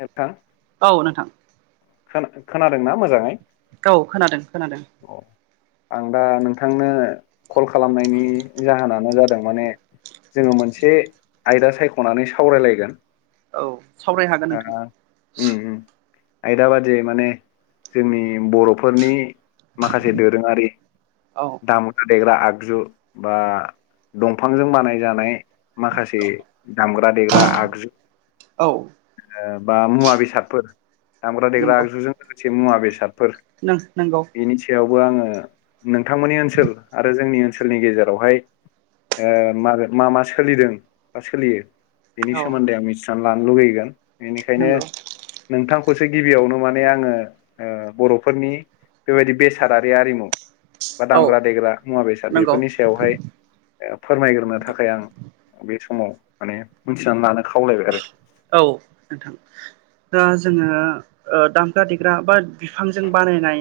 नोंथां औ नोंथां। खोना-खोनादोंना मोजाङै? औ खोनादों खोनादों। अ आं दा नोंथांनो कल खालामनायनि जाहोनानो जादों माने जोङो मोनसे आयदा सायख'नानै सावरायलायगोन। औ सावरायनो हागोन ओ नोंथां। उम उम आयदा बादि माने जोंनि बर'फोरनि माखासे दोरोङारि औ दामुदा देग्रा आग बा दंफानंजों बानायजानाय माखासे दामग्रा बा देग्रा आगजु औ। ओ बा मुवा बेसादफोर दामग्रा देग्रा नंगौ आगजुजों लोगोसे मुवा बेसाद फोर नंगौ बेनि सायावबो आङो नोंथांमोननि ओनसोल आरो जोंनि ओन सोलनि गेजेरावहाय ओ मा मा मा सोलिदों बा सोलियो। बेनि औ सोमोन्दै आं मिथिनान लानो लुुबैगोन बेनिखायनो नंगौ नोंथां खौसो गिबियावनो माने आङो ओ बर'फोरनि बेबायदि बेसादारि हारिमु बा औ दामग्रा देग्रा मुवा बेसाद नंगौ बेफोरनि सायावहाय फोरमायगोरनो थाखाय आं बे समाव माने मिथिनान लानो खावलायबाय आरो औ नोंथां दा जोङो ओ दामग्रा देग्रा बा बिफांजों बानायनाय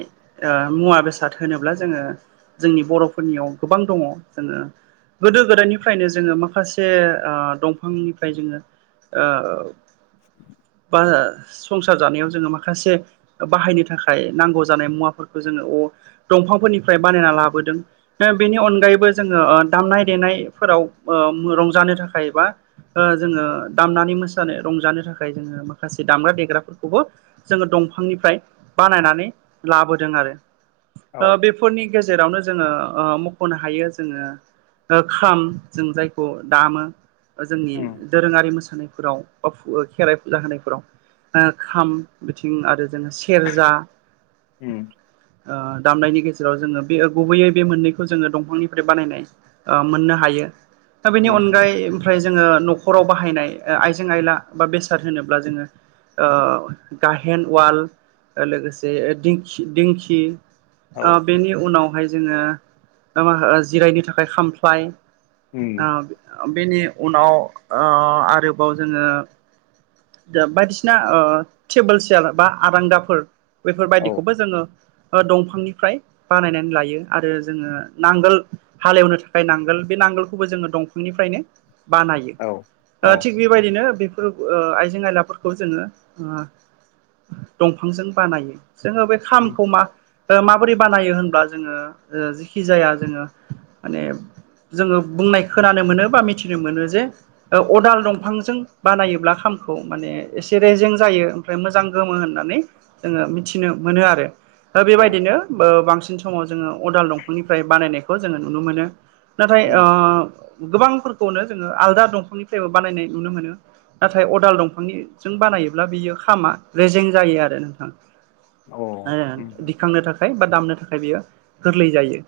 ओ मुवा बेसाद होनोब्ला जों जोङो जोंनि बर'फोरनियाव गोबां दङ' जोङो गोदो गोदायनिफ्रायनो जोङो माखासे आ दंफांनिफ्राय जोङो औ। [unintelligible] संसार जानायाव जोङो माखासे बाहायनो थाखाय नांगौ जानाय मुवाफोरखौ जोङो अ दंफांफोरनिफ्राय बानायना लाबोदों दा बेनि अनगायैबो जोङो ओ दामनाय देनायफोराव ओ उम रंजानो थाखाय बा ओ जोङो दामनानै मोसानो रंजानो थाखाय जोङो माखासे दामग्रा देग्राफोरखौबो जोङो दंफांनिफ्राय बानायनानै लाबोदों आरो औ ओ बेफोरनि गेजेरावनो जोङो ओ मख'नो हायो जोङो ओ खाम जों जायखौ दामो जोंनि उम दोरोङारि मोसा उनफोराव बा फु खेराइ फुजा होनायफोराव। ओ खाम बिथिं आरो जोङो सेरजा उम ओ दामनायनि गेजेराव जोङो बे गुबैयै बे मोननैखौ जोङो दंफांनिफ्राय बानायनाय ओ मोननो हायो। दा बेनि उम उम अनगायै ओमफ्राय जोङो न'खराव बाहायनाय ओ आइजें आइला बा बेसाद होनोब्ला जोङो ओ गाहेन, अवाल लोगोसे दिंखि दिंखि औ ओ बेनि उनावहाय जोङो मा जिरायनो थाखाय खामफ्लाय उम ओ बेनि उनाव ओ आरोबाव जोङो दा बायदिसिना ओ टेबोल, सियार बा आरांगाफोर औ बेफोरबादिखौबो जोङो दंफांनिफ्राय बानायनानै लायो आरो जोङो नांगोल हालेवनो थाखाय नांगोल बे नांगोलखौबो जोङो दंफांनिफ्रायनो बानायो। औ औ थिग ओ बेबायदिनो बेफोर ओ आइ जें आइलाफोरखौ जोङो दंफांजों बानायो। जोङो बे उम खामखौ मा माबोरै बानायो होन बा जोङो जिखि जाया जोङो माने जोङो बुंनाय खोनानो मोनो बा मिथिनो मोनो जे ओ अदाल दंफांजों बानायोब्ला खाम खौ माने एसे रेजें जायो ओमफ्राय मोजां गोमो होननानै जोङो मिथिनो मोनो आरो। दा औ बेबायदिनो ओ बांसिन समाव जोङो अदाल दंफांनिफ्राय बानायनायखौ जोङो नुनो मोनो। नाथाय ओ उम गोबां फोरखौनो जोङो आलदा दंफांनिफ्रायबो बानायनाय नुनो मोनो। नाथाय अदाल दंफांनिजों बानायोब्ला बियो खामा रेजें जायो आरो नोंथां। औ ओ अ दिखांनो थाखाय बा दामनो थाखाय बियो गोरलै जायो।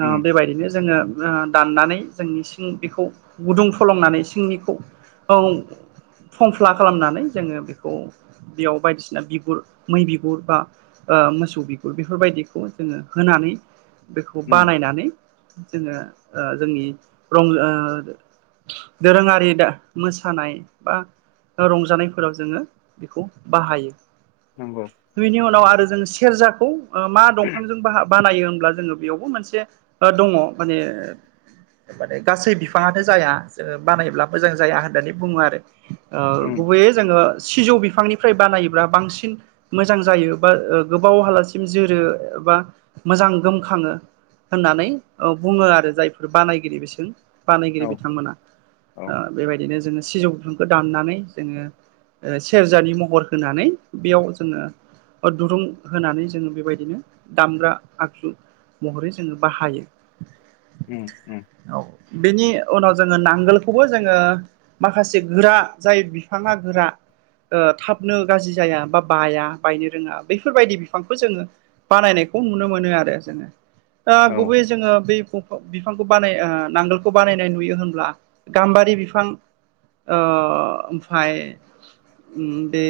ओ उम बेबायदिनो जोङो ओ दाननानै जोंनि सिं बेखौ गुदुं फलंनानै सिंनिखौ औ। खंख्ला खालामनानै जोङो बेखौ बेयाव बायदिसिना बिगुर मै बिगुर बा ओ मोसौ बिगुर बेफोरबायदिखौ जोङो होनानै बेखौ उम बानायनानै जोङो जोंनि रंजा ओ दोरोङारि दा मोसानाय बा रंजानायफोराव जोङो बेखौ बाहायो। नंगौ बिनि उनाव आरो जों सि सेरजाखौ ओ मा दंफांजों बाहाब बानायो होनब्ला जोङो बेयावबो मोनसे दङ माने माने गासै बिफाङानो जाया जोङो बानायब्ला मोजां जाया होननानै बुङो आरो। ओ उम गुबैयै जोङो सिजौ बिफांनिफ्राय बानायोब्ला बांसिन मोजां जायो बा गोबाव हालासिम जोरो बा मोजां गोमखाङो होननानै ओ बुङो आरो जायफोर बानायगिरि बिसोर। बानायगिरि औ बिथांमोना औ बेबायदिनो जोङो सिजौ बिफांखो दाननानै जोङो ओ सेरजानि महर होनानै बेयाव जोङो दुरुं होनानै जोङो बेबायदिनो दामग्रा आगजु महरै जोङो बाहायो। उम उम। बेनि उनाव जोङो नांगोलखौबो जोङो माखासे गोरा जाय बिफाङा गोरा ओ थाबनो गाज्रि जाया बा बाया, बायनो रोङा बेफोरबायदि बिफांखौ जोङो बानायनाय खौ नुनो मोनो आरो जोङो। ओ औ गुबै जोङो बै बिफांखौ बानाय ओ नांगोलखौ बानायनाय नुयो होनब्ला गाम्बारि बिफां ओ ओमफ्राय बे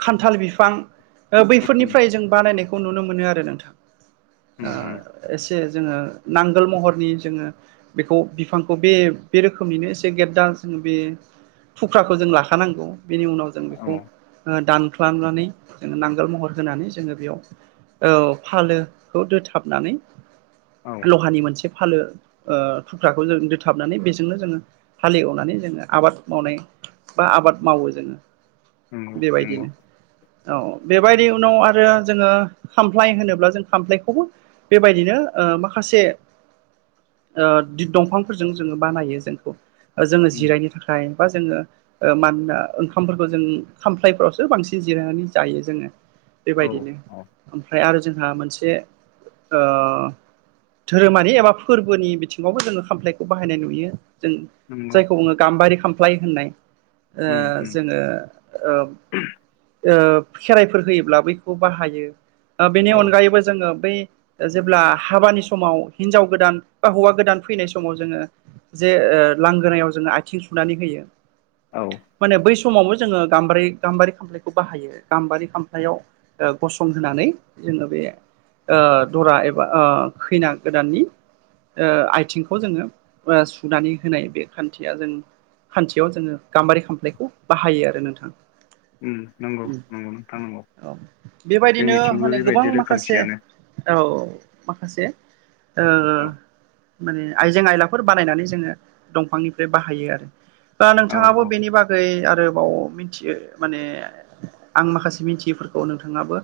खान्थाल बिफां। उम बैफोरनिफ्राय जों बानायनायखौ नुनो मोनो आरो नोंथां। उम ओ एसे जोङो नांगोल महरनि जोङो बेखौ बिफांखौ बे बे रोखोमनिनो एसे गेददा जोङो बे [inaudible] [unintelligible] फुख्राखौ जों लाखानांगौ बेनि उनाव जों औ बेखौ ओ दान ख्लांनानै जोङो नांगोल महर होनानै जोङो बेयाव औ फालो खौ दोथाबनानै औ लहानि मोनसे फालो ओ थुख्राखौ जों दोथाबनानै बेजोंनो जोङो हालेवनानै जोङो आबाद मावनाय बा आबाद मावो जोङो नंगौ नंगौ बेबायदिनो औ औ। बेबायदि उनाव आरो जोङो खामफ्लाय होनोब्ला जों खामफ्लायखौबो बेबायदिनो ओ माखासे [unintelligible] [inaudible] ओ दिद दंफांफोरजों जोङो बानायो जोंखौ ओ जोङो उम जिरायनो थाखाय बा जोङो ओ माननोना ओंखामफोरखौ जों खामफ्लायफोरावसो बांसिन जिरायनानै जायो जोङो। औ बेबायदिनो औ ओमफ्राय आरो जोंहा मोनसे ओ धोरोमारि एबा फोरबोनि बिथिङावबो जोङो खामफ्लायखौ बाहायनाय नुयो। जों नंगौ जायखौ बुङो गाम्बारि खामफ्लाय होन्नाय। ओ उम उम जोङो ओब ओब खेराइफोर होयोब्ला बैखौ बाहायो ओ बेनि औ अनगायैबो जोङो बै ओ जेब्ला हाबानि समाव हिनजाव गोदान बा हौवा गोदान फैनाय समाव जोङो जे ओ लांगोनायाव जोङो आयथिं सुनानै होयो औ माने बै सम समावबो जोङो गाम्बीरि गाम्बारि खामफ्लायखौ बाहायो गाम्बारि खामफ्लायाव ओ गसं होनानै जोङो बे ओ दरा एबा ओ खैना गोदाननि ओ आयथिंखौ जोङो ओ सुनानै होनाय बे खान्थिया जों खान्थियाव जोङो गाम्बारि खामफ्लायखौ बाहायो आरो नोंथां। नंगौ उम नंगौ नोंथां नंगौ औ बेबायदिनो जोंनिथिंबो माने गोबां बेबायदि माखासे रोखोमसेयानो औ माखासे ओ औ माने आइजें आइलाफोर बानायनानै जोङो दंफांनिफ्राय बाहायो आरो बा नोंथ औ थाङाबो औ बेनि बागै आरोबाव मिन्थियो माने आं माखासे मिन्थियिफोरखौ नोंथां ङाबो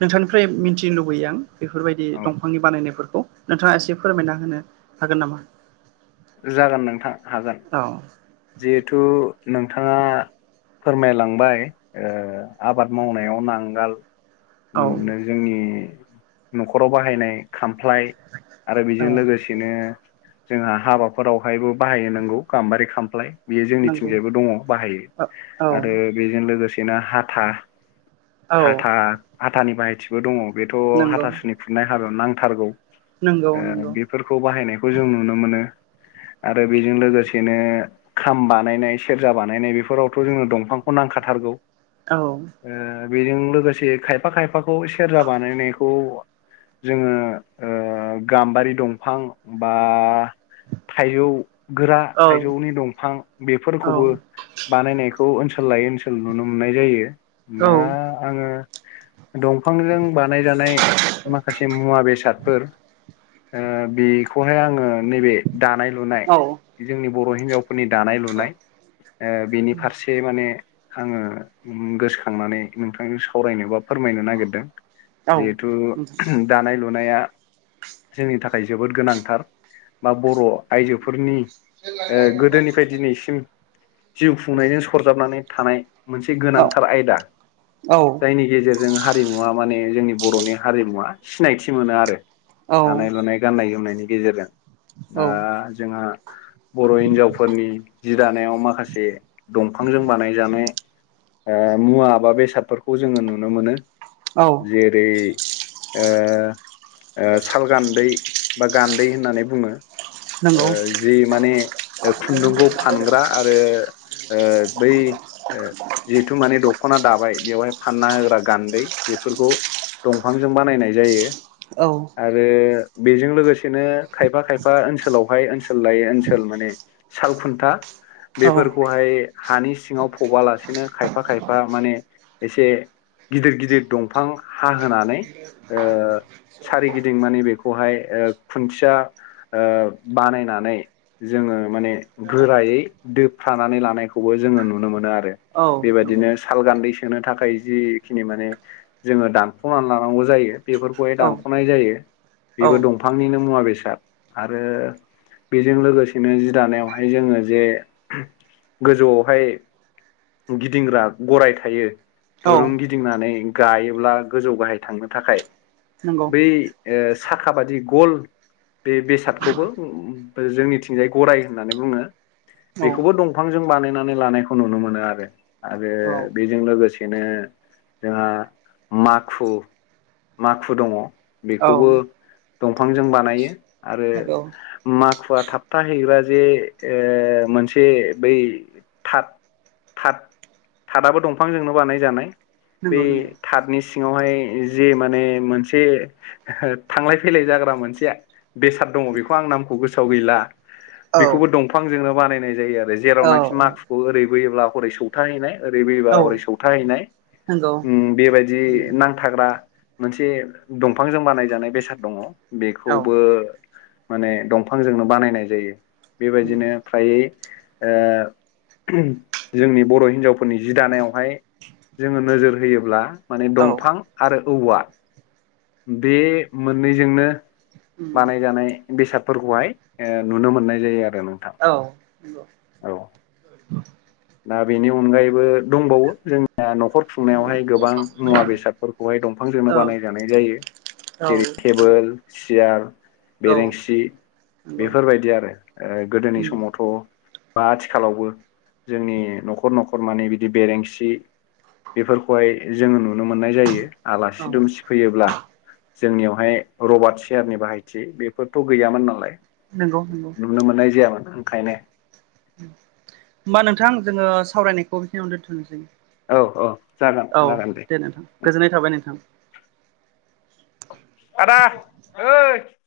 नोंथांनिफ्राय मिन्थिनो लुबैयो आं। बेफोरबायदि औ दंफांनि बानायनायफोरखौ नोंथाङा एसे फोरमायना होनो हागोन नामा। जागोन नोंथां हागोन औ जिहेथु नोंथाङा फोरमायलांबाय ओ आबाद मावनायाव नांगाल उम औ नों जोंनि न'खराव बाहायनाय खाम। ख्लाय आरो औ बिजों लोगोसेनो जोंहा हाबाफोरावहायबो बाहायो नोंगौ गाम्बारि खामफ्लाय। बेयो नंगौ जोंनिथिंजायबो दङ' बाहायो औ आरो बेजों लोगोसेनो हाथा। औ हाथा हाथानि बाहायथिबो दङ' बेथ' नंगौ हाथासुनि खुरनाय हाबायाव नांथारगौ। नंगौ ओ नंगौ बेफोरखौ बाहायनायखौ जों नुनो मोनो। आरो बेजों लोगोसेनो खाम बानायनाय सेरजा बानायनाय बेफोरावथ' जोंनो दंफांखौ नांखाथारगौ। औ। ओ बेजों लोगोसे खायफा खायफाखौ सेरजा बानायनायखौ जोङो ओ गाम्बारि दंफां बा थाइजौ गोरा औ थाइजौनि दंफां औ बेफोरखौबो बानायनायख खौ ओनसोल लायै ओनसोल नुनो मोन्नाय जायो दा औ आङो दंफांजों बानाय जानाय माखासे मुवा बेसादफोर। ओ बेखौहाय आङो नैबे दानाय लुनाय औ जोंनि बर' हिनजावफो दानाय लुनाय ओ बेनि फारसे माने आङो उम गोसोखांनानै नोंथांजों सावरायनो बा फोरमायनो नागिरदों। जिहेथु दानाय लु नाया जोंनि थाखाय जोबोद गोनांथार बा बर' आइजोफोरनि [inaudible] [unintelligible] गोदोनिफाय दिनैसिम जिउ खुंनायजों सरजाबनानै थानाय। मोनसे गोनांथार आयदा औ जायनि गेजेर जों हारिमुवा माने जोंनि बर'नि हारिमुवा सिनायथि मोनो आरो। दानाय लुनाय गान्नाय जोमनायनि गेजेरजों। औ दा जोंहा बर' हिनजाव। फोरनि जि दानायाव माखासे दंफांजों बानायजानाय। ओ मुवाबा बेसादफोरखौ जोङो नुनो मोनो। औ जेरै ओ ओ साल गान्दै बा गान्दै होननानै बुङो। ओ नंगौ जि माने खुन्दुंखौ फानग्रा आरो। ओ बै जिथु माने दख'ना दाबाय बेवहाय फानना होग्रा गान्दै। बेफोरखौ दंफांजों बानायनाय जायो औ आरो। बेजों लोगोसेनो खायफा खायफा ओनसोलावहाय ओनसोल लायै ओनसोल माने साल खुन्था औ बेफोरखौहाय हानि सिङाव फबालासेनो खायफा खायफा माने एसे गिदिर गिदिर दंफां हा होनानै ओ सारिगिदिं माने बेखौहाय ओ खुन्थिया ओ बानायनानै जोङो माने गोरायै दोबफ्रानानै लानायखौबो जोङो नुनो मोनो आरो। औ नंगौ बेबायदिनो साल गान्दै सोनो थाखाय जिखिनि माने जोङो दानख'नानै लानांगौ जायो बेफोरखौहाय औ दानख'नाय जायो। बेबो दंफांनिनो मुवा बेसाद आरो बेजों लोगोसेनो दानायावहाय जोङो जे गोजौआवहाय गिदिंग्रा गराय थायो। औ दुरुं गिदिंनानै गायोब्ला गोजौ गाहाय थांनो थाखाय। नंगौ बै ओ खाबादि गल बे बेसादखौबो जोंनिथिंजाय गराय होननानै बुङो। औ बेखौबो दंफांजों बानायनानै लानायखौ नुनो मोनो आरो । आरो औ बेजों लोगोसेनो जोंहा माखु माखु दङ। औ बेखौबो दंफांजों बानायो आरो नंगौ माखुवा थाब थाहैग्रा जे ओ मोनसे बै थाट थाट थाटदाबो दंफांजोंनो बानायजानाय बे नंगौ नंगौ थाटदनि सिङावहाय जे माने मोनसे थांलाय फैलाय जाग्रा मोनसे बेसाद दङ बेखौ आं नामखौ गोसोआव गैला। औ बेखौबो दंफांजोंनो बानायनाय जायो आरो। औ जेरावनाखि माखुखौ ओरैबोयोब्ला हरै सौथाहैनाय ओरै औ बोयोब्ला हरै सौथाहैनाय नंगौ औ ओ बेबायदि औ नांथाग्रा मोनसे दंफांजों बानायजानाय बेसाद दङ। बेखौबो औ माने दंफांजोंनो बानायनाय जायो । बेबायदिनो नंगौ फ्रायै ओ जोंनि बर' हिनजावफोरनि जि दानायावहाय जोङो नोजोर होयोब्ला माने औ दंफां आरो औवा। बे मोननैजोंनो बानायजानाय बेसादफोरखौहाय ओ नुनो मोननाय जायो आरो नोंथां। औ। दा बेनि अनगायैबो दंबावो जोंनिया न'खर खुंनायावहाय गोबां मुवा बेसादफोरखौहाय दंफांजोंनो नंगौ औ नंगौ बानायजानाय जायो । जेरै टेबोल सियार औ बेरेंसि नंगौ बेफोरबायदि आरो गोदोनि समावथ' बा आथिखालावबो जोंनि न'खर न'खर माने बिदि बेरेंसि बेफोरखौहाय जोङो नुनो मोननाय जायो । आलासि दुमसि फैयोब्ला जोंनियावहाय रबार्ट सेयारनि बाहायथि बेफोरथ' गैयामोन नालाय। नंगौ होमबा नुनो मोननाय जायामोन ओंखायनो। होमबा नोंथां जोङो सावरायनायखौ बेखिनियावनो दोनथ'नोसै। औ औ जागोन औ जागोन दे नोंथां। गोजोननाय थाबाय नोंथां। आदा ओइ